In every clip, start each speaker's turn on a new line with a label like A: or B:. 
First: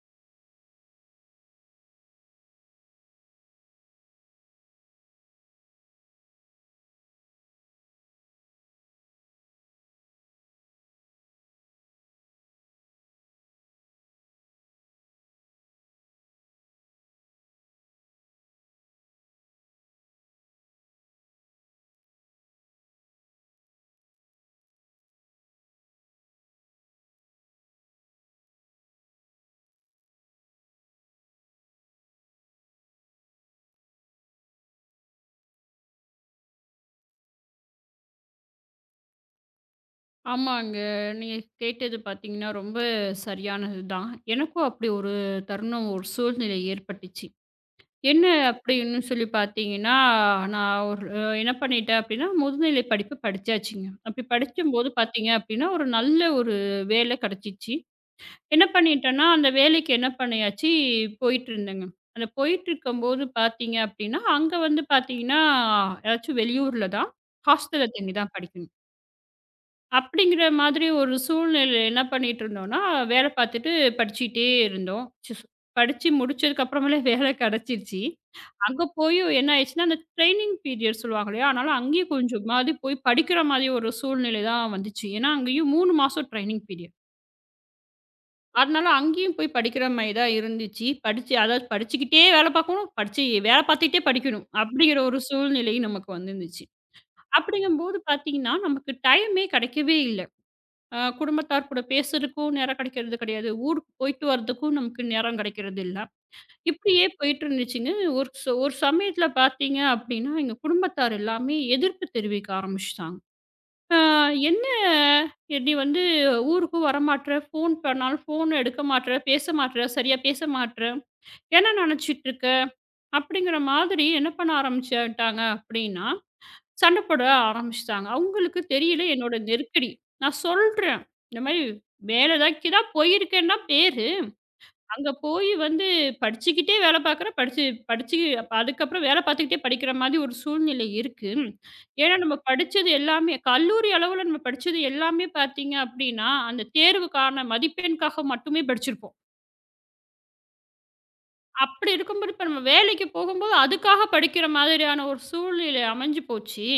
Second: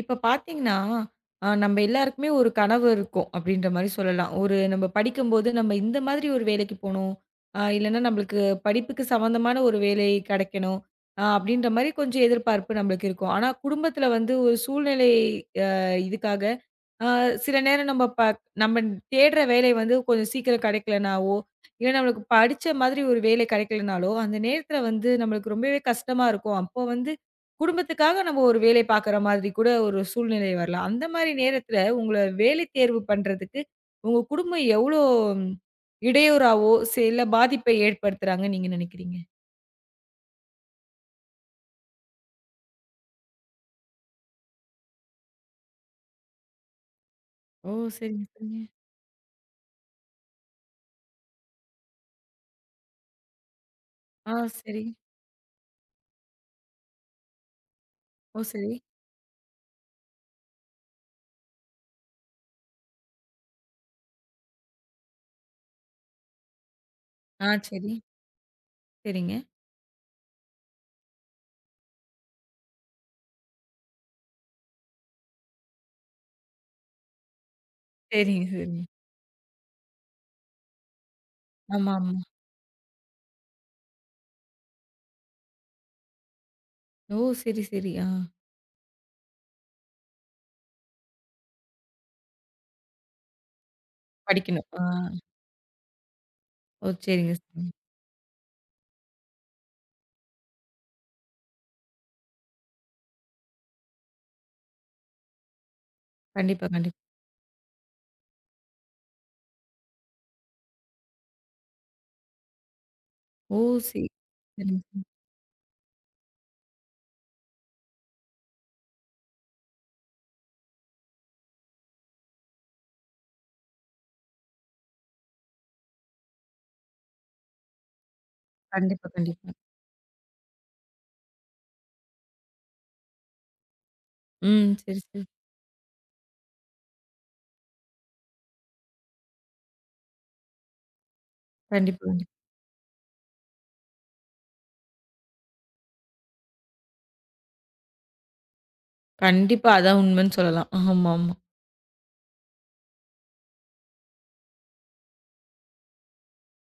A: இப்ப பார்த்தீங்கன்னா, நம்ம எல்லாருக்குமே ஒரு கனவு இருக்கும் அப்படின்ற மாரி சொல்லலாம். ஒரு நம்ம படிக்கும்போது நம்ம இந்த மாதிரி ஒரு வேலைக்கு போணும். இல்லன்னா நம்மளுக்கு படிப்புக்கு சம்மந்தமான ஒரு வேலை கெடைக்கணும். அப்படின்ற மாரி கொஞ்சம் எதிர்பார்ப்பு நம்மளுக்கு இருக்கும். ஆனா குடும்பத்தில வந்து ஒரு சூழ்நிலை. அ இதுக்காக ஆ சில நேரம் நம்ம தேடுற வேலை வந்து கொஞ்சம் சீக்கிரம் கிடைக்கலனாவோ, இல்ல நம்மளுக்கு படிச்ச மாதிரி ஒரு வேலை கிடைக்கலனாலோ, அந்த நேரத்தில வந்து நம்மளுக்கு ரொம்பவே கஷ்டமா இருக்கும். அப்போ வந்து குடும்பத்துக்காக நம்ம ஒரு வேலை பார்க்குற மாதிரி கூட ஒரு சூழ்நிலை வரலாம். அந்த மாரி நேரத்தில உங்கள வேலை தேர்வு பண்றதுக்கு உங்க குடும்பம் எவ்வளோ ம், இடையூறாவோ, இல்ல பாதிப்பை ஏற்படுத்துறாங்கன்னு நீங்க நினைக்கிறீங்க?
B: ஆமாங்க. நீங்க கேட்டது பார்த்தீங்கன்னா, ரொம்ப சரியானது தான். எனக்கும் அப்படி ஒரு தருணம், ஒரு சூழ்நிலை ஏற்பட்டுச்சு.
A: ஓ! சரிங்க,
B: என்ன
A: சரிங்க.
B: அப்படின்னு சொல்லி பார்த்தீங்கன்னா, நான் ஒரு என்ன பண்ணிட்டேன் அப்படின்னா, முதுநிலை படிப்பு படிச்சாச்சுங்க. அப்படி
A: ஆ சரி.
B: படிக்கும்போது பார்த்தீங்க அப்படின்னா, ஒரு நல்ல ஒரு வேலை கெடைச்சிச்சு.
A: ஓ!
B: என்ன
A: சரி.
B: பண்ணிட்டேன்னா, அந்த வேலைக்கு என்ன பண்ணியாச்சு, போயிட்டுருந்தேங்க. அந்த போயிட்டுருக்கும்போது பார்த்தீங்க அப்படின்னா, அங்க வந்து பார்த்தீங்கன்னா, ஏதாச்சும் வெளியூர்ல தான்
A: ஆ
B: ஹாஸ்டல்ல
A: சரி.
B: தங்கி தான் படிக்கணும்.
A: சரிங்க.
B: அப்படிங்கிற மாதிரி ஒரு சூழ்நிலையில என்ன பண்ணிட்டு இருந்தோம்னா, வேலை பார்த்துட்டு படிச்சுட்டே இருந்தோம். படிச்சு முடிச்சதுக்கு அப்புறமேலே வேலை கிடைச்சிருச்சு.
A: சரிங்க, சரிங்க.
B: அங்க போயும் என்ன ஆயிடுச்சுன்னா, அந்த ட்ரெய்னிங் பீரியட் சொல்லுவாங்க இல்லையா? அதனால
A: ஆமா,
B: அங்கேயும்
A: ஆமா.
B: கொஞ்சமாவது போய் படிக்கிற மாதிரி ஒரு சூழ்நிலை தான் வந்துச்சு. ஏன்னா, அங்கேயும் 3 மாசம் ட்ரெய்னிங் பீரியட்.
A: ஓ! சரி, சரி. ஆ.
B: அதனால அங்கேயும் போய் படிக்கிற மாதிரி தான் இருந்துச்சு. படிச்சு அதாவது படிச்சுக்கிட்டே வேலை பார்க்கணும், படிச்சு வேலை பார்த்துக்கிட்டே படிக்கணும்.
A: படிக்கணும். ஆ.
B: அப்படிங்கிற ஒரு சூழ்நிலை நமக்கு வந்துருந்துச்சு.
A: ஓ! சரிங்க, சரிங்க.
B: அப்படிங்கும்போது பார்த்தீங்கன்னா, நமக்கு டைமே கிடைக்கவே இல்ல. குடும்பத்தார் கூட பேசுறதுக்கும் நேரம் கிடைக்கிறது கிடையாது. ஊருக்கு போயிட்டு வரதுக்கும் நமக்கு நேரம் கிடைக்கிறது இல்ல.
A: கண்டிப்பா, கண்டிப்பா.
B: இப்படியே போயிட்டு இருந்துச்சுங்க. ஒரு சமயத்தில பார்த்தீங்க அப்படின்னா, எங்க குடும்பத்தார் எல்லாமே எதிர்ப்பு தெரிவிக்க ஆரம்பிச்சுட்டாங்க.
A: ஓ!
B: "அ
A: சரி.
B: என்ன
A: சரிங்க, சரி.
B: நீ வந்து ஊருக்கும் வரமாட்ற, ஃபோன் பண்ணாலும் ஃபோன் எடுக்க மாட்ற, பேச மாட்ற, சரியா பேச மாட்ற, என்ன நினைச்சிட்டு இருக்க?" அப்படிங்கிற மாதிரி என்ன பண்ண ஆரம்பிச்சுட்டாங்க அப்படின்னா, சண்டை போட ஆரம்பிச்சுட்டாங்க. அவங்களுக்கு தெரியல
A: கண்டிப்பா,
B: என்னோட
A: கண்டிப்பா.
B: நெருக்கடி. நான் சொல்றேன். இந்த மாரி வேலைக்கு தான் போயிருக்கேன்னு தான் பேரு.
A: ம். சரி,
B: அங்க
A: சரி.
B: போய் வந்து படிச்சுக்கிட்டே வேலை பார்க்குறேன். படிச்சு படிச்சு அப்ப அதுக்கப்புறம் வேலை பார்த்துக்கிட்டே படிக்கிற மாதிரி ஒரு சூழ்நிலை இருக்கு.
A: கண்டிப்பா,
B: ஏன்னா
A: கண்டிப்பா.
B: நம்ம படிச்சது எல்லாமே கல்லூரி அளவுல நம்ம படிச்சது எல்லாமே பார்த்தீங்க அப்படின்னா, அந்த தேர்வுக்கான மதிப்பெண்காக மட்டுமே படிச்சிருப்போம்.
A: கண்டிப்பா அதான் உண்மைன்னு சொல்லலாம். ஆமாமா.
B: அப்படி இருக்கும்போது, இப்ப நம்ம வேலைக்கு போகும்போது, அதுக்காக படிக்கிற மாதிரியான ஒரு சூழ்நிலை அமைஞ்சு போச்சு.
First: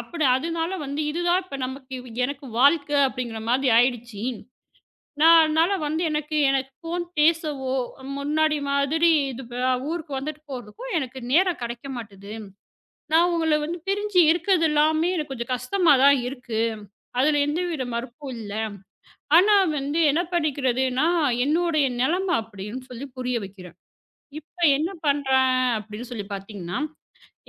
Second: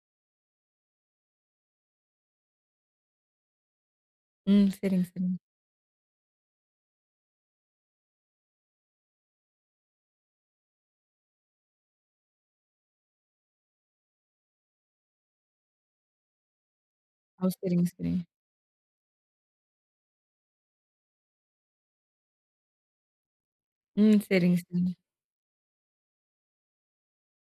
B: அப்படி அதனால வந்து இதுதான் இப்ப நமக்கு எனக்கு வாழ்க்கை அப்படிங்கிற மாதிரி ஆயிடுச்சு.
A: ம். சரிங்க,
B: நான்
A: சரிங்க.
B: அதனால வந்து எனக்கு எனக்கு ஃபோன் பேசவோ, முன்னாடி மாதிரி இது ப ஊருக்கு வந்துட்டு போறதுக்கும் எனக்கு நேரம் கிடைக்க மாட்டுது. நான் உங்கள வந்து பிரிஞ்சு இருக்கிறது எல்லாமே எனக்கு கொஞ்சம் கஷ்டமா தான் இருக்கு. அதுல
A: ஓ! சரிங்க,
B: எந்தவித
A: சரிங்க.
B: மறுப்பும் இல்ல. ஆனா வந்து என்ன பண்ணிக்கிறதுன்னா, என்னுடைய நிலைமை அப்படின்னு சொல்லி புரிய வைக்கிறேன்.
A: ம்.
B: இப்ப
A: சரிங்க, சரிங்க.
B: என்ன பண்றேன் அப்படின்னு சொல்லி பார்த்தீங்கன்னா,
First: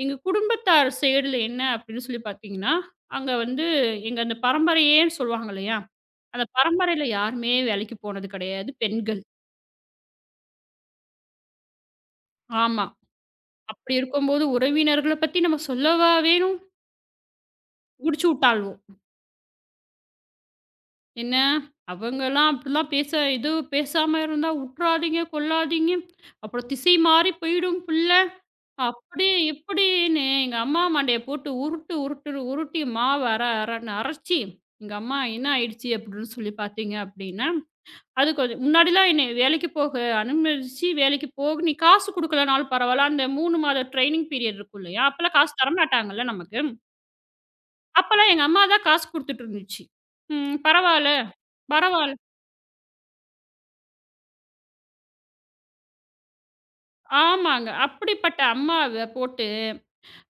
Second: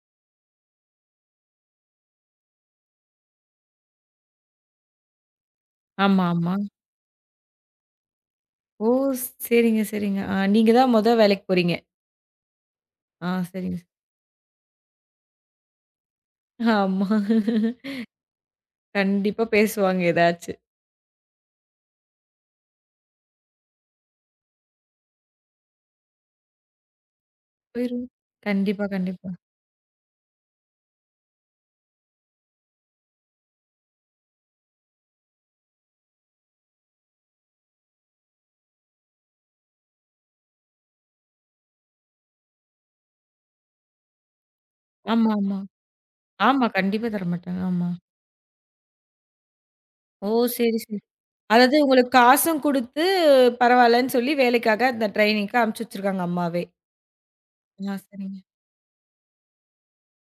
B: எங்க குடும்பத்தார் சைடுல என்ன அப்படின்னு சொல்லி பார்த்தீங்கன்னா, அங்க வந்து எங்க அந்த பரம்பரையேன்னு சொல்லுவாங்க இல்லையா?
A: ஆமா,
B: அந்த
A: ஆமா.
B: பரம்பரையில யாருமே வேலைக்கு போனது கிடையாது
A: ஓ!
B: பெண்கள்.
A: சரிங்க, சரிங்க. ஆ நீங்க தான் மொத வேலைக்கு போறீங்க.
B: ஆமா.
A: ஆ சரிங்க.
B: அப்படி இருக்கும்போது உறவினர்கள பத்தி நம்ம சொல்லவா வேணும்?
A: ஆமா.
B: புடிச்சு வுட்டாள்வோம்.
A: கண்டிப்பா பேசுவாங்க ஏதாச்சு.
B: என்ன அவங்கலாம் அப்படிலாம் பேச இது பேசாம இருந்தா வுட்றாதீங்க, கொள்ளாதீங்க. அப்புறம் திசை மாறி போயிடும்
A: போயிரும்.
B: புள்ள.
A: கண்டிப்பா,
B: அப்படி
A: கண்டிப்பா.
B: இப்படின்னு எங்க அம்மா மண்டைய போட்டு உருட்டு உருட்டு உருட்டி மாவு அரன்னு அரைச்சி எங்க அம்மா என்ன ஆயிடுச்சு அப்படின்னு சொல்லி பார்த்தீங்க அப்படின்னா, அது கொஞ்சம் முன்னாடிலாம் என்னை வேலைக்கு போக அனுமதிச்சு வேலைக்கு போக நீ காசு குடுக்கலனாலும் பரவாயில்ல. அந்த 3 மாத ட்ரெய்னிங் பீரியட் இருக்கும் இல்லையா?
A: ஆமா,
B: அப்பலாம் காசு
A: ஆமா.
B: தரமாட்டாங்கல்ல நமக்கு.
A: ஆமா. கண்டிப்பா தரமாட்டாங்க. ஆமா.
B: அப்பலாம் எங்க அம்மா தான் காசு குடுத்துட்டு இருந்துச்சு.
A: ஓ! சரி, சரி.
B: பரவாயில்ல,
A: அதாவது உங்களுக்கு
B: பரவாயில்ல.
A: காசும் குடுத்து, பரவால்லன்னு சொல்லி வேலைக்காக அந்த ட்ரெய்னிங்க்கு அனுப்பிச்சு வச்சிருக்காங்க அம்மாவே.
B: ஆமாங்க.
A: ஆ, சரிங்க.
B: அப்படிப்பட்ட அம்மாவ போட்டு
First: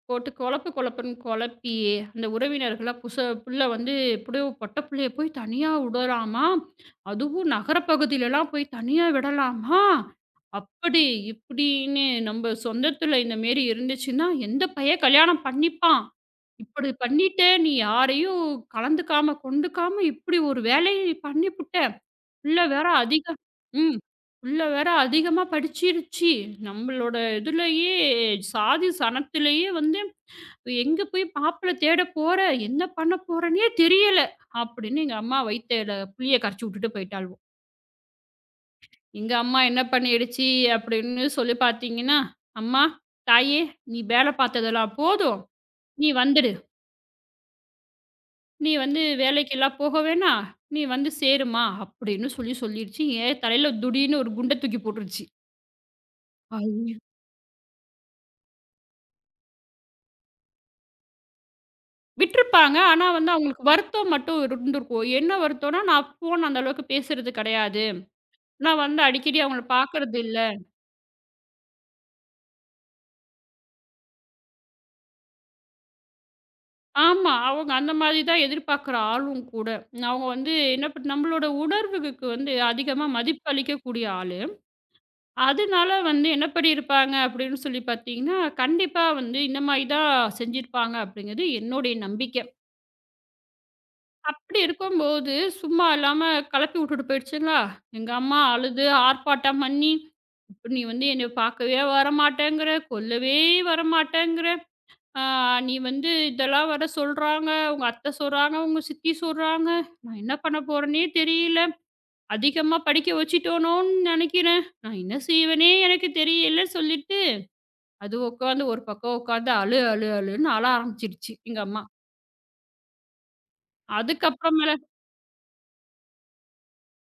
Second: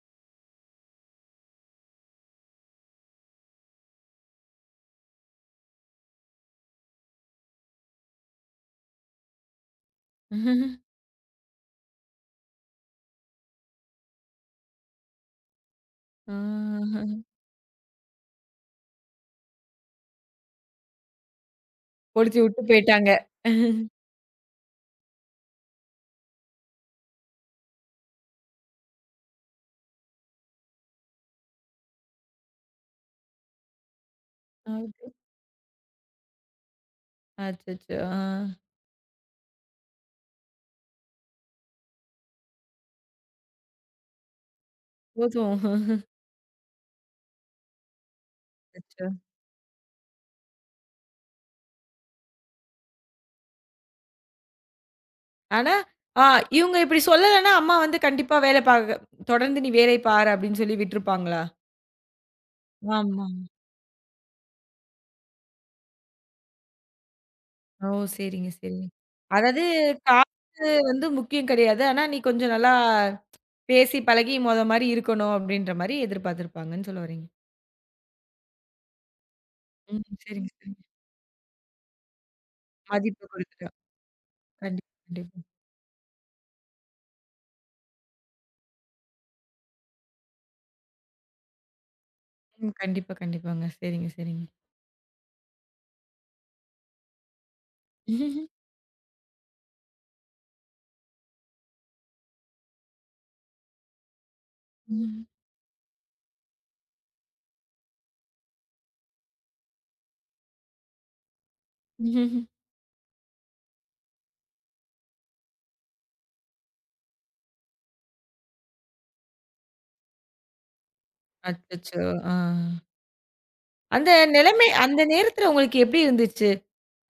B: போட்டு குழப்பு குழப்புன்னு குழப்பி அந்த உறவினர்களா புள்ள வந்து எப்படியோ பொட்ட புள்ளைய போய் தனியா விடலாமா அதுவும் நகரப்பகுதியிலலாம் போய் தனியா விடலாமா அப்படி இப்படின்னு நம்ம சொந்தத்துல இந்த மாரி இருந்துச்சுன்னா எந்த பையன் கல்யாணம் பண்ணிப்பான் இப்படி
A: ஆ.
B: பண்ணிட்ட நீ யாரையும் கலந்துக்காம கொண்டுக்காம இப்படி ஒரு வேலையை நீ பண்ணிப்புட்ட
A: ஒளிச்சு
B: புள்ள
A: விட்டு
B: வேற
A: போயிட்டாங்க.
B: அதிக ம் புள்ள வேற அதிகமா படிச்சிருச்சு நம்மளோட இதுலயே சாதி சனத்திலேயே வந்து எங்க போய் மாப்பிள தேட போற? என்ன பண்ண போறன்னே தெரியல." அப்படின்னு
A: ஓகே.
B: எங்க அம்மா வயித்துல புளிய கரைச்சு விட்டுட்டு போயிட்டாளுவோ.
A: அச்சச்சோ! ஆ.
B: எங்க அம்மா என்ன பண்ணிடுச்சு அப்படின்னு சொல்லி பார்த்தீங்கன்னா, "அம்மா, தாயே நீ வேல பார்த்ததெல்லாம் போதும்.
A: போதும்.
B: நீ வந்துடு. நீ வந்து
A: அச்சோ!
B: வேலைக்கெல்லாம் போக வேணாம். நீ வந்து சேருமா" அப்படின்னு சொல்லி சொல்லிருச்சு. என் தலையில துடீர்னு ஒரு குண்ட தூக்கி போட்டுருச்சு.
A: ஆனா, ஆ இவுங்க
B: ஐயோ!
A: இப்பிடி சொல்லலன்னா, அம்மா வந்து கண்டிப்பா வேல பாக்க தொடர்ந்து நீ வேலை பாரு அப்பிடின்னு சொல்லி விட்டுருப்பாங்களா?
B: விட்டுருப்பாங்க. ஆனா
A: ஆமா.
B: வந்து அவங்களுக்கு வருத்தம் மட்டும் இருந்திருக்கும். என்ன வருத்தம்னா, "நான் ஃபோன் அந்த அளவுக்கு பேசுறது கிடையாது.
A: ஓ! சரிங்க,
B: நான்
A: சரிங்க.
B: வந்து அடிக்கடி
A: அதாவது
B: அவங்கள பார்க்கறது இல்ல."
A: காசு வந்து முக்கியம் கிடையாது. ஆனா, நீ கொஞ்சம் நல்லா பேசி பழகி மொத மாரி இருக்கணும் அப்பிடின்றமாரி எதிர்பார்த்திருப்பாங்கன்னு சொல்ல வரீங்க.
B: ஆமா. அவங்க அந்த மாரி தான் எதிர்பார்க்குற ஆளும் கூட.
A: ம்.
B: அவங்க
A: சரிங்க,
B: வந்து
A: சரிங்க.
B: என்ன பண் நம்மளோட உணர்வுகளுக்கு வந்து அதிகமா
A: மதிப்பு குடுத்துட்டா.
B: மதிப்பளிக்கக்கூடிய ஆளு.
A: கண்டிப்பா, கண்டிப்பா.
B: அதனால வந்து என்ன பண்ணியிருப்பாங்க அப்படின்னு சொல்லி பார்த்தீங்கன்னா, கண்டிப்பா வந்து இந்த மாரி தான் செஞ்சிருப்பாங்க அப்படிங்கிறது என்னுடைய நம்பிக்கை.
A: ம். கண்டிப்பா, கண்டிப்பாங்க. சரிங்க, சரிங்க.
B: அப்படி இருக்கும்போது, சும்மா இல்லாம கெளப்பி விட்டுட்டு போயிடுச்சுங்களா, எங்க அம்மா அழுது ஆர்ப்பாட்டம் பண்ணி, "இப்ப நீ வந்து என்னைய பார்க்கவே வரமாட்டேங்கிற, கொல்லவே வரமாட்டேங்கிற" ஆ,
A: ம்.
B: "நீ வந்து இதெல்லாம் வேற சொல்றாங்க, உங்க அத்தை சொல்றாங்க, உங்க சித்தி சொல்றாங்க. நான் என்ன பண்ண போறேன்னே தெரியல. அதிகமா படிக்க வச்சுட்டோனோன்னு நினைக்கிறேன். நான் என்ன செய்வேனே எனக்கு தெரியல" சொல்லிட்டு, அது உட்காந்து ஒரு பக்கம் உட்காந்து அழு அழு அழுன்னு அழ ஆரம்பிச்சிருச்சு எங்க அம்மா.
A: அச்சச்சோ! ஆ. அந்த நிலைமை
B: அதுக்கப்புறமேல
A: அந்த நேரத்துல உங்களுக்கு எப்படி இருந்துச்சு?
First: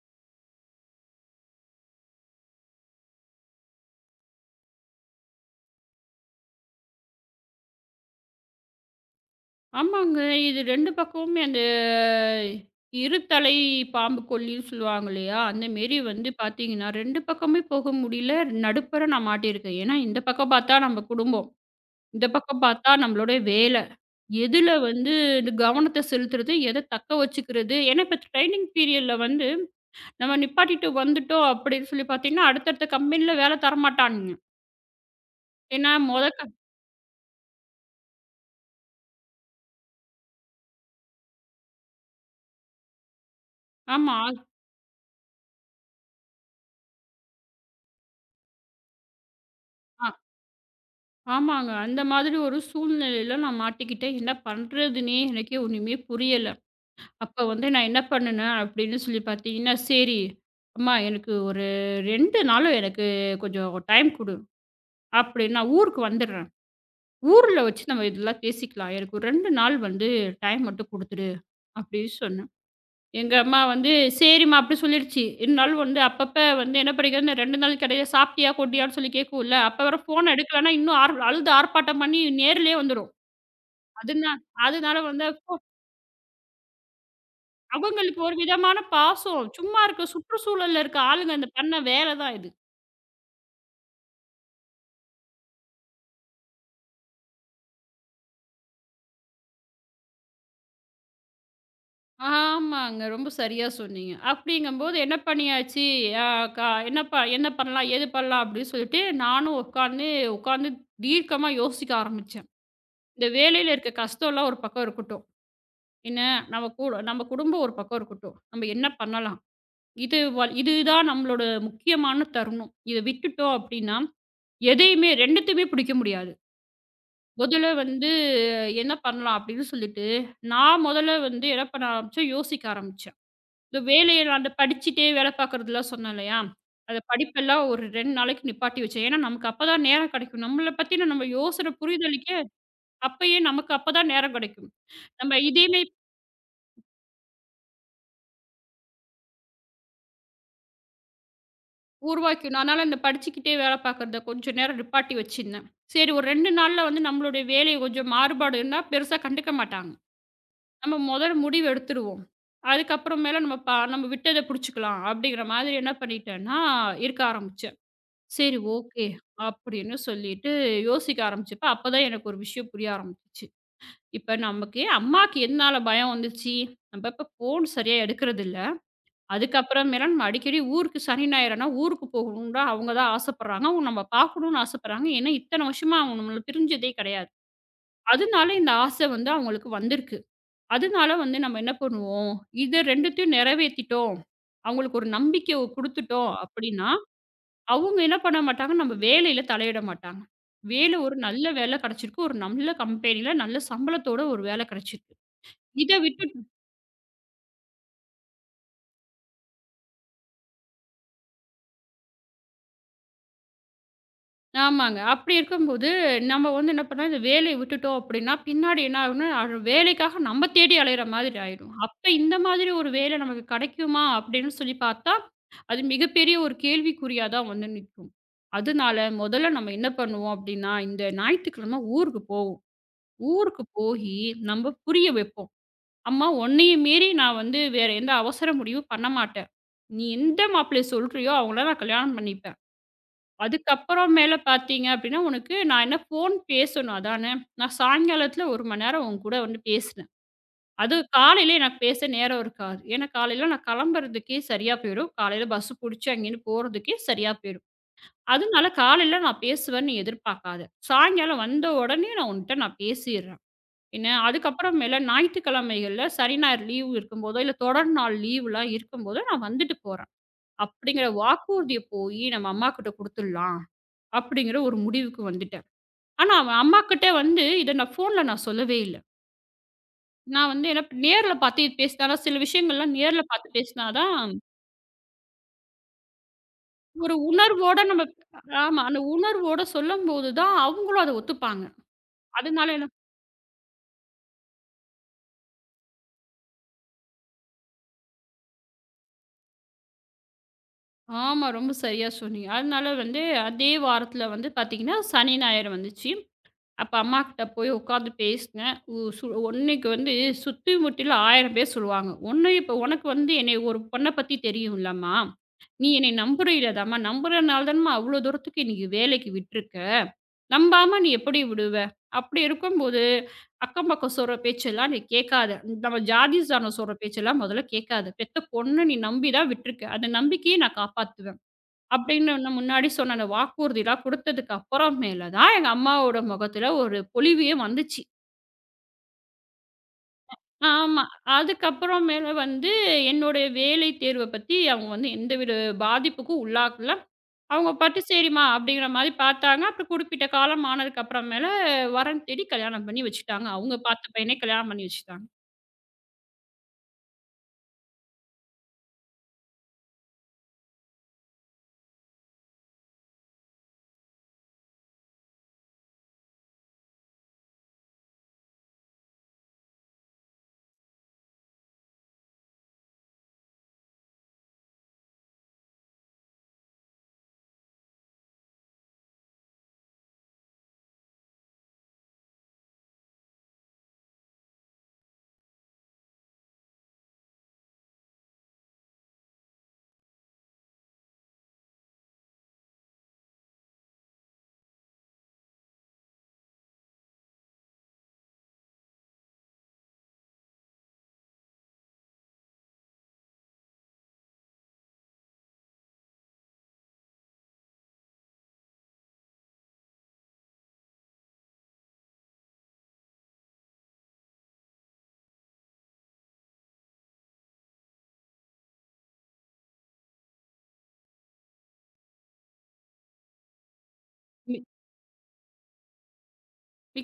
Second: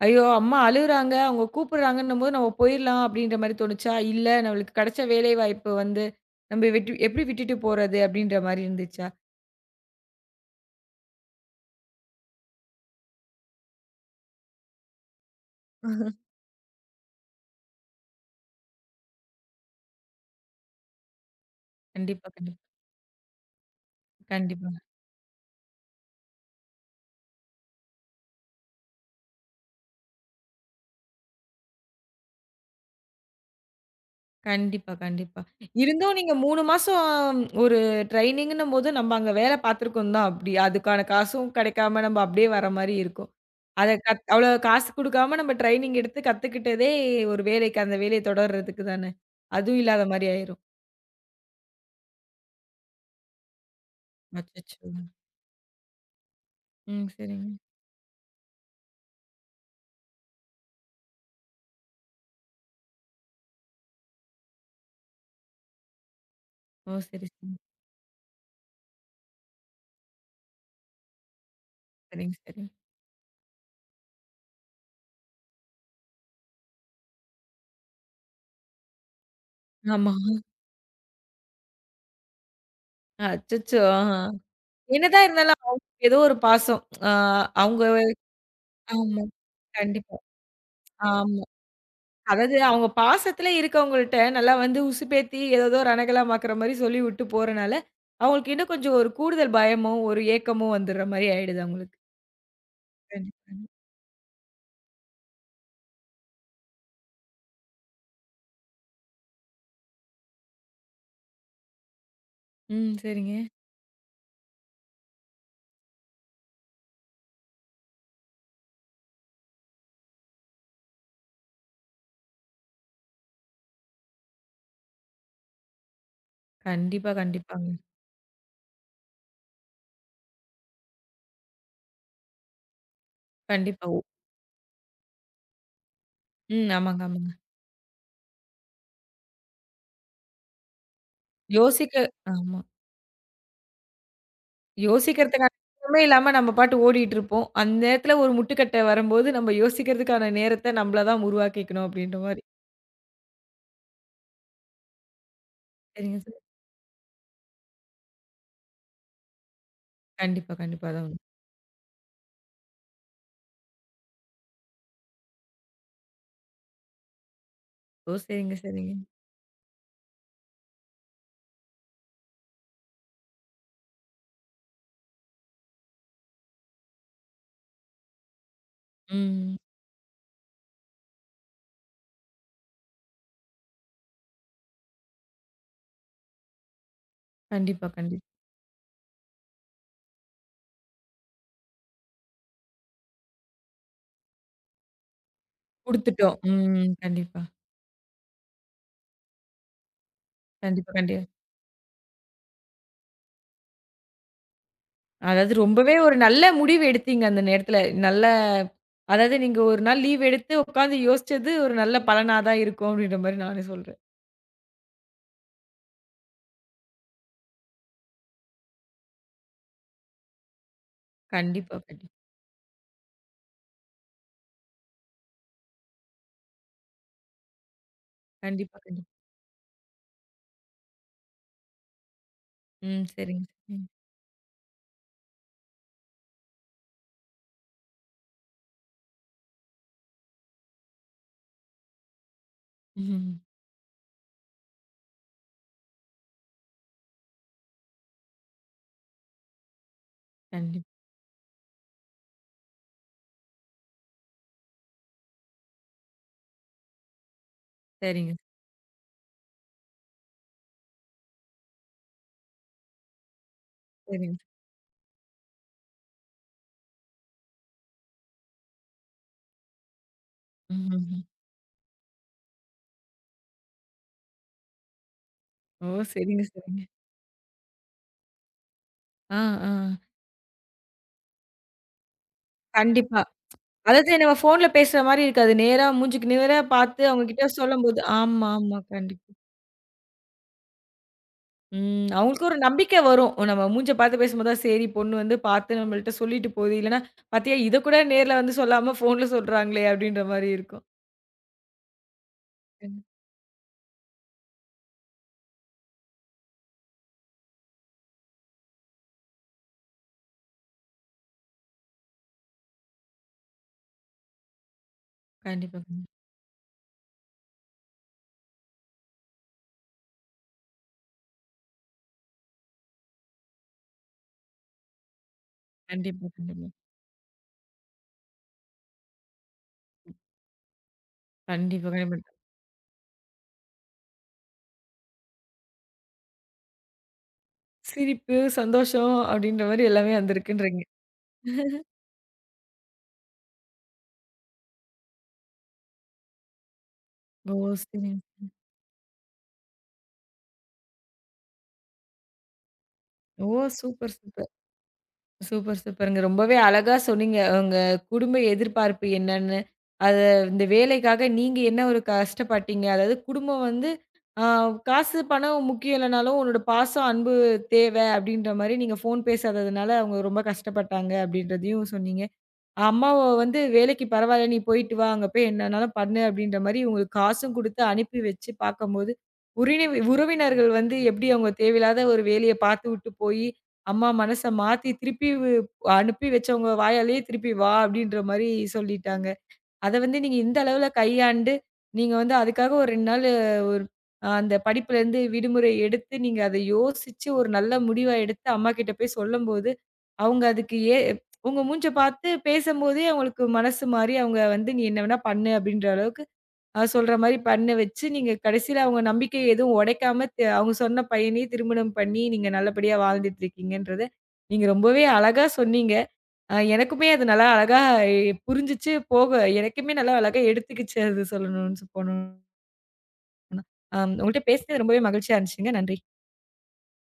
A: ஐயோ! அம்மா அழுவுறாங்க, அவங்க கூப்பிடுறாங்கன்னும்போது நம்ம போயிரலாம் அப்படின்ற மாரி தோணுச்சா? இல்ல நம்மளுக்கு கிடைச்ச வேலைவாய்ப்பு வந்து, நம்ம வெட்டி எப்படி விட்டுட்டு போறது அப்படின்ற மாரி இருந்துச்சா?
B: ஆமாங்க. இது 2 பக்கமுமே அந்த இருதலை பாம்பு கொல்லின்னு சொல்லுவாங்க இல்லையா? அந்த மாரி வந்து பார்த்தீங்கன்னா, 2 பக்கமே போக முடியல. நடுப்பர நான் மாட்டியிருக்கேன். ஏன்னா, இந்த பக்கம் பார்த்தா நம்ம குடும்பம். இந்த
A: கண்டிப்பா, கண்டிப்பா.
B: பக்கம் பார்த்தா நம்மளுடைய வேல. எதுல
A: கண்டிப்பா.
B: வந்து கவனத்த செலுத்துறது, எத தக்க வச்சுக்கிறது. ஏன்னா, இப்ப ட்ரெய்னிங் பீரியட்ல வந்து நம்ம நிப்பாட்டிட்டு வந்துட்டோம் அப்படின்னு சொல்லி பார்த்தீங்கன்னா, அடுத்தடுத்த கம்பெனில வேல தரமாட்டானுங்க.
A: கண்டிப்பா, கண்டிப்பா.
B: ஏன்னா,
A: இருந்தும்
B: மொத
A: நீங்க
B: க
A: 3 மாசம் ஒரு ட்ரெய்னிங்குன்னும் போது, நம்ம அங்க வேல பார்த்துருக்கோம் தான் அப்டி. அதுக்கான காசும் கெடைக்காம நம்ம அப்டியே வர மாரி இருக்கும். அத
B: ஆமா.
A: கத் அவ்ளோ காசு குடுக்காம நம்ம ட்ரெய்னிங் எடுத்து கத்துக்கிட்டதே ஒரு வேலைக்கு, அந்த வேலைய தொடர்றதுக்கு தானே. அதுவும் இல்லாத
B: ஆ
A: மாரி ஆயிரும்.
B: ஆமாங்க. அந்த மாதிரி ஒரு சூழ்நிலையில நான் மாட்டிக்கிட்டேன். என்ன
A: அச்சச்சோ!
B: பண்றதுன்னே எனக்கே ஒண்ணுமே புரியல.
A: ம்.
B: அப்ப
A: சரிங்க.
B: வந்து நான் என்ன பண்ணுனேன் அப்படின்னு சொல்லி பார்த்தீங்கன்னா, சரி அம்மா எனக்கு ஒரு 2 நாளும் எனக்கு கொஞ்சம் டைம் குடு அப்படின்னு நான் ஊருக்கு வந்துடுறேன்.
A: ஓ! சரி, சரி.
B: ஊர்ல வச்சு நம்ம இதெல்லாம் பேசிக்கலாம். எனக்கு ஒரு 2 நாள் வந்து டைம் மட்டும் குடுத்துடு அப்படின்னு
A: சரிங்க,
B: சொன்னேன்.
A: சரிங்க.
B: எங்க அம்மா வந்து சரிம்மா அப்படி சொல்லிடுச்சு. இருந்தாலும் வந்து அப்பப்ப வந்து என்ன படிக்கிறதுன்னு 2 நாள் கடையில சாப்பிட்டியா? கொட்டியான்னு சொல்லி கேட்கும்ல. அப்ப வேற
A: ஆமா.
B: ஃபோன் எடுக்கலன்னா இன்னும் ஆர் அழுது ஆர்ப்பாட்டம் பண்ணி நேர்லயே வந்துரும்.
A: அச்சச்சோ!
B: அதுனா அதனால வந்து
A: என்னதான் இருந்தாலும் அவங்களுக்கு ஏதோ ஒரு பாசம். ஆ அவங்க.
B: அவங்களுக்கு ஒரு விதமான
A: ஆமா.
B: பாசம். சும்மா இருக்க
A: கண்டிப்பா.
B: சுற்றுச்சூழல்ல இருக்க ஆளுங்க
A: ஆமா.
B: அந்த பண்ண வேலை தான் இது.
A: அதாவது அவங்க பாசத்துல இருக்கவங்கள்ட்ட நல்லா வந்து உசுப்பேத்தி ஏதேதோ ரணகலமாக்குற மாரி சொல்லிவுட்டு போறனால, அவங்களுக்கு இன்னும் கொஞ்சம் ஒரு கூடுதல் பயமோ, ஒரு ஏக்கமோ வந்துடுற மாரி ஆயிடுது அவங்களுக்கு.
B: ஆமாங்க. ரொம்ப
A: கண்டிப்பா.
B: சரியா சொன்னீங்க. அப்படிங்கும்போது என்ன பண்ணியாச்சு, அ க என்ன ப என்ன பண்ணலாம், ஏது பண்ணலாம் அப்படின்னு சொல்லிட்டு நானும் உட்காந்து உட்காந்து தீர்க்கமா யோசிக்க ஆரம்பிச்சேன்.
A: ம்.
B: இந்த
A: சரிங்க.
B: வேலையில இருக்க கஷ்டம்லாம் ஒரு பக்கம் இருக்கட்டும். என்ன நம்ம கூட நம்ம குடும்பம் ஒரு பக்கம் இருக்கட்டும். நம்ம என்ன பண்ணலாம்? இதுதான் நம்மளோட முக்கியமான தருணம். இத விட்டுட்டோம் அப்படின்னா, எதையுமே 2த்தையுமே பிடிக்க முடியாது.
A: கண்டிப்பா, கண்டிப்பாங்க.
B: முதல்ல வந்து என்ன பண்ணலாம் அப்படின்னு சொல்லிட்டு, நான் முதல்ல வந்து என்ன பண்ண ஆரம்பிச்சேன், யோசிக்க ஆரம்பிச்சேன். இந்த
A: கண்டிப்பா.
B: வேலைய அந்த படிச்சுட்டே வேலை பார்க்குறதெல்லாம் சொன்னேன் இல்லையா?
A: ம்.
B: அந்த
A: ஆமாங்க, ஆமாங்க.
B: படிப்பெல்லாம் ஒரு 2 நாளைக்கு நிப்பாட்டி வச்சேன். ஏன்னா, நமக்கு அப்ப தான் நேரம் கிடைக்கும். நம்மள பத்தின நம்ம யோசனை
A: யோசிக்க
B: புரிதலுக்கே
A: ஆமா.
B: அப்பயே நமக்கு அப்ப தான் நேரம் கிடைக்கும். நம்ம
A: யோசிக்கிறதுக்கான
B: இதையுமே
A: நேரமே இல்லாம நம்ம பாட்டு ஓடிட்டு இருப்போம். அந்த நேரத்துல ஒரு முட்டுக்கட்டை வரும்போது, நம்ம யோசிக்கிறதுக்கான நேரத்த நம்மள தான் உருவாக்கிக்கணும் அப்படின்ற மாரி.
B: உருவாக்கணும். அதனால இந்த படிச்சுக்கிட்டே வேலை பார்க்குறத கொஞ்சம் நேரம் நிப்பாட்டி வச்சிருந்தேன். சரி
A: சரிங்க
B: ஒரு
A: சார்.
B: 2 நாள்ல வந்து நம்மளுடைய வேலை கொஞ்சம் மாறுபாடு இருந்தா பெருசா கண்டுக்க மாட்டாங்க.
A: கண்டிப்பா, கண்டிப்பா.
B: நம்ம
A: அதான்.
B: முதல் முடிவு எடுத்துருவோம். அதுக்கப்புறம் மேல நம்ம விட்டத புடிச்சுக்கலாம். அப்படிங்கிற மாதிரி என்ன பண்ணிட்டேன்னா, இருக்க ஆரம்பிச்சேன்.
A: ஓ! சரிங்க,
B: சரி
A: சரிங்க.
B: ஓகே. அப்படின்னு சொல்லிட்டு யோசிக்க ஆரம்பிச்சப்ப, அப்பதான் எனக்கு ஒரு விஷயம் புரிய ஆரம்பிச்சுச்சு. இப்ப நமக்கு அம்மாக்கு எதனால பயம் வந்துச்சு? நம்ம இப்ப ஃபோன் சரியா எடுக்கிறதில்ல.
A: ம்.
B: அதுக்கப்புறமேலா நம்ம அடிக்கடி ஊருக்கு சனி, ஞாயிறுனா ஊருக்கு போகணும்டா அவங்க தான் ஆசைப்படுறாங்க. அவங்க நம்ம பார்க்கணும்னு ஆசைப்படுறாங்க. ஏன்னா, இத்தன வருஷமா அவங்க நம்மள பிரிஞ்சதே கிடையாது.
A: கண்டிப்பா, கண்டிப்பா.
B: அதனால இந்த ஆசை வந்து அவங்களுக்கு வந்திருக்கு. அதனால வந்து நம்ம என்ன பண்ணுவோம்? இது 2த்தையும் நிறைவேத்திட்டோம். அவங்களுக்கு ஒரு நம்பிக்கை குடுத்துட்டோம்
A: குடுத்துட்டோம்.
B: அப்படின்னா
A: ம். கண்டிப்பா.
B: அவங்க என்ன பண்ண மாட்டாங்க, நம்ம வேலையில தலையிட மாட்டாங்க.
A: கண்டிப்பா,
B: வேலை ஒரு
A: கண்டிப்பா.
B: நல்ல வேலை கிடைச்சிருக்கு. ஒரு நல்ல கம்பெனில நல்ல சம்பளத்தோட ஒரு வேலை கிடைச்சிருக்கு.
A: அதாவது
B: இத
A: ரொம்பவே ஒரு
B: விட்டுட்டு
A: நல்ல முடிவு எடுத்தீங்க அந்த நேரத்துல. நல்ல அதாவது நீங்க ஒரு நாள் லீவ் எடுத்து உட்காந்து யோசிச்சது ஒரு நல்ல பலனா தான் இருக்கும் அப்படின்ற மாரி நானே சொல்றேன்.
B: ஆமாங்க. அப்படி இருக்கும்போது, நம்ம வந்து என்ன பண்ணோம், இந்த வேலைய விட்டுட்டோம் அப்படின்னா, பின்னாடி என்ன ஆகும்னா, அது வேலைக்காக நம்ம தேடி அலையிற மாதிரி ஆயிடும்.
A: கண்டிப்பா,
B: அப்ப
A: கண்டிப்பா.
B: இந்த மாதிரி ஒரு வேலை நமக்கு கிடைக்குமா அப்படின்னு சொல்லி பார்த்தா, அது மிகப்பெரிய ஒரு கேள்விக்குறியா தான் வந்து நிக்கும்.
A: கண்டிப்பா,
B: அதனால
A: கண்டிப்பா.
B: முதல்ல நம்ம என்ன பண்ணுவோம் அப்படின்னா, இந்த ஞாயித்துக்கிழமை ஊருக்கு போவோம்.
A: ம். சரிங்க.
B: ஊருக்கு
A: ம்.
B: போயி நம்ம புரிய வைப்போம். அம்மா உன்னைய மீறி நான் வந்து வேற எந்த அவசர முடிவும் பண்ண மாட்டேன். நீ எந்த மாப்பிள்ளைய சொல்றியோ அவங்கள நான் கல்யாணம் பண்ணிப்பேன்.
A: ம்.
B: அதுக்கப்புறம் மேல பார்த்தீங்க அப்படின்னா, உனக்கு நான் என்ன ஃபோன் பேசணும் அதானே! நான் சாயங்காலத்தில 1 மணி நேரம் உன் கூட வந்து பேசினேன்.
A: கண்டிப்பா.
B: அது காலையில எனக்கு பேச நேரம் இருக்காது. ஏன்னா காலையில நான் கிளம்புறதுக்கே சரியா போயிடும். காலையில பஸ் புடிச்சு அங்கேருந்து போறதுக்கே சரியா போயிடும்.
A: சரிங்க,
B: அதனால காலையில நான் பேசுவேன்னு நீ எதிர்பார்க்காத. சாயங்காலம் வந்த உடனே நான் உன்ட்ட பேசிர்றேன். என்ன,
A: சரிங்க.
B: அதுக்கப்புறமேல ஞாயிற்றுக்கிழமைகள்ல சனி, ஞாயிறு லீவ் இருக்கும்போதோ, இல்ல தொடர் நாள் லீவ்லாம் இருக்கும்போதோ, நான் வந்துட்டு போறேன். அப்படிங்கிற
A: ம்ஹ்ஹ்ம்.
B: வாக்குறுதிய போயி நம்ம அம்மாகிட்ட குடுத்துடலாம். அப்படிங்கிற ஒரு முடிவுக்கு வந்துட்டேன்.
A: ஓ!
B: ஆனா,
A: சரிங்க,
B: அவன்
A: சரிங்க.
B: அம்மாகிட்ட வந்து இத நான் ஃபோன்ல சொல்லவே இல்ல.
A: ஆ, ஆ.
B: நான் வந்து என்ன நேர்ல பார்த்து இது பேசினா தான் சில விஷயங்கள்லாம்
A: கண்டிப்பா.
B: நேர்ல பார்த்து பேசினா
A: அதாவது
B: தான்
A: நம்ம ஃபோன்ல பேசுற மாரி இருக்காது. நேரா மூஞ்சுக்கு நேரா பார்த்து
B: ஒரு
A: அவங்க கிட்ட
B: உணர்வோட
A: சொல்லும்போது
B: நம்ம
A: ஆமா, ஆமா.
B: ஆமா. அந்த
A: கண்டிப்பா.
B: உணர்வோட சொல்லும்போது தான் அவங்களும் அத ஒத்துப்பாங்க.
A: ம். அவங்களுக்கு ஒரு
B: அதனால என்ன
A: நம்பிக்கை வரும். நம்ம மூஞ்ச பார்த்து பேசும்போது தான், சரி பொண்ணு வந்து பார்த்து நம்மள்ட்ட சொல்லிட்டு போகுது. இல்லன்னா, "பார்த்தியா இத கூட நேர்ல வந்து சொல்லாம ஃபோன்ல சொல்றாங்களே!" அப்படின்ற மாரி இருக்கும்.
B: ஆமா. ரொம்ப சரியா சொன்னீங்க. அதனால
A: கண்
B: வந்து அதே வாரத்துல வந்து பார்த்தீங்கன்னா, சனி, ஞாயிறு வந்துச்சு. அப்ப அம்மாகிட்ட போய் உட்காந்து பேசினேன். உ சு உன்னைக்கு வந்து சுத்தி முத்திலும் 1000 பேர் சொல்லுவாங்க. "உன்னை இப்ப உனக்கு வந்து என்னைய ஒரு பொண்ண பத்தி தெரியும்லம்மா.
A: கண்டிப்பா,
B: நீ
A: கண்டிப்பா.
B: என்னைய நம்புறயில்லதாம்மா. நம்புறனால தானம்மா அவ்ளோ தூரத்துக்கு இன்னைக்கு வேலைக்கு விட்டுருக்க. நம்பாம நீ எப்படி விடுவ? அப்படி இருக்கும்போது, அக்கம் பக்கம் சொல்ற பேச்செல்லாம் நீ கேட்காத. நம்ம
A: கண்டிப்பா,
B: ஜாதி,
A: கண்டிப்பா.
B: சாணம் சொல்ற பேச்செல்லாம் மொதல்ல கேட்காத. பெத்த பொண்ண நீ நம்பி தான் விட்டுருக்க. அந்த நம்பிக்கைய நான் காப்பாத்துவேன்."
A: கண்டிப்பா, கண்டிப்பா.
B: அப்படின்னு நான் முன்னாடி சொன்ன அந்த வாக்குறுதிலாம் குடுத்ததுக்கு அப்புறம் மேல தான் எங்க அம்மாவோட முகத்துல ஒரு பொலிவே வந்துச்சு.
A: சிரிப்பு, சந்தோஷம் அப்படின்ற மாரி எல்லாமே வந்திருக்குன்றீங்க.
B: ஆமா. அதுக்கப்புறம் மேல வந்து என்னுடைய வேலை தேர்வ பத்தி அவங்க வந்து எந்தவித பாதிப்புக்கும் உள்ளாக்கல.
A: ஓ!
B: அவங்க பாட்டு
A: சரிங்க.
B: சரிம்மா அப்படிங்கிற மாரி பார்த்தாங்க. அப்புறம் குறிப்பிட்ட காலம் ஆனதுக்கு அப்புறம் மேல வரன் தேடி கல்யாணம் பண்ணி
A: ஓ!
B: வச்சுட்டாங்க. அவங்க பார்த்த
A: சூப்பர்,
B: பையனே
A: சூப்பர்.
B: கல்யாணம் பண்ணி வச்சுட்டாங்க.
A: சூப்பர், சூப்பருங்க. ரொம்பவே அழகா சொன்னீங்க. உங்க குடும்ப எதிர்பார்ப்பு என்னன்னு, அது இந்த வேலைக்காக நீங்க என்ன ஒரு கஷ்டப்பட்டீங்க? அதாவது குடும்பம் வந்து அ காசு, பணம் முக்கியம் இல்லனாலும், உன்னோட பாசம், அன்பு தேவை அப்படின்ற மாரி நீங்க ஃபோன் பேசாததுனால அவங்க ரொம்ப கஷ்டப்பட்டாங்க அப்படின்றதையும் சொன்னீங்க. அம்மாவ வந்து வேலைக்கு பரவாயில்ல நீ போயிட்டு வா, அங்க போய் என்னன்னாலும் பண்ணு அப்படின்ற மாரி இவங்களுக்கு காசும் குடுத்து அனுப்பி வச்சு பார்க்கும்போது, உறவினர்கள் வந்து எப்படி அவங்க தேவையில்லாத ஒரு வேலைய பார்த்து விட்டு போயி, அம்மா மனச மாத்தி திருப்பி வ் அனுப்பி வச்சவங்க வாயாலேயே திருப்பி வா அப்படின்ற மாரி சொல்லிட்டாங்க. அத வந்து நீங்க இந்த அளவுல கையாண்டு, நீங்க வந்து அதுக்காக ஒரு 2 நாளு ஒரு அ அந்த படிப்புலேருந்து விடுமுறை எடுத்து, நீங்க அத யோசிச்சு ஒரு நல்ல முடிவா எடுத்து அம்மாகிட்ட போய் சொல்லும்போது, அவங்க அதுக்கு உங்க மூஞ்ச பார்த்து பேசம்போதே அவங்களுக்கு மனசு மாறி, அவங்க வந்து "நீ என்ன வேணா பண்ணு" அப்படின்ற அளவுக்கு சொல்ற மாரி பண்ண வச்சு, நீங்க கடைசில அவங்க நம்பிக்கை எதுவும் உடைக்காம அவங்க சொன்ன பையனையும் திருமணம் பண்ணி, நீங்க நல்லபடியா வாழ்ந்துட்டுருக்கீங்கன்றத, நீங்க ரொம்பவே அழகா சொன்னீங்க. எனக்குமே அது நல்லா அழகா எ புரிஞ்சுச்சு போக எனக்குமே நல்லா அழகா எடுத்துக்கிச்சு அது சொல்லணும்னு போணும்னா. உங்கள்ட்ட பேசினது ரொம்பவே மகிழ்ச்சியா இருந்துச்சுங்க. நன்றி.
B: மி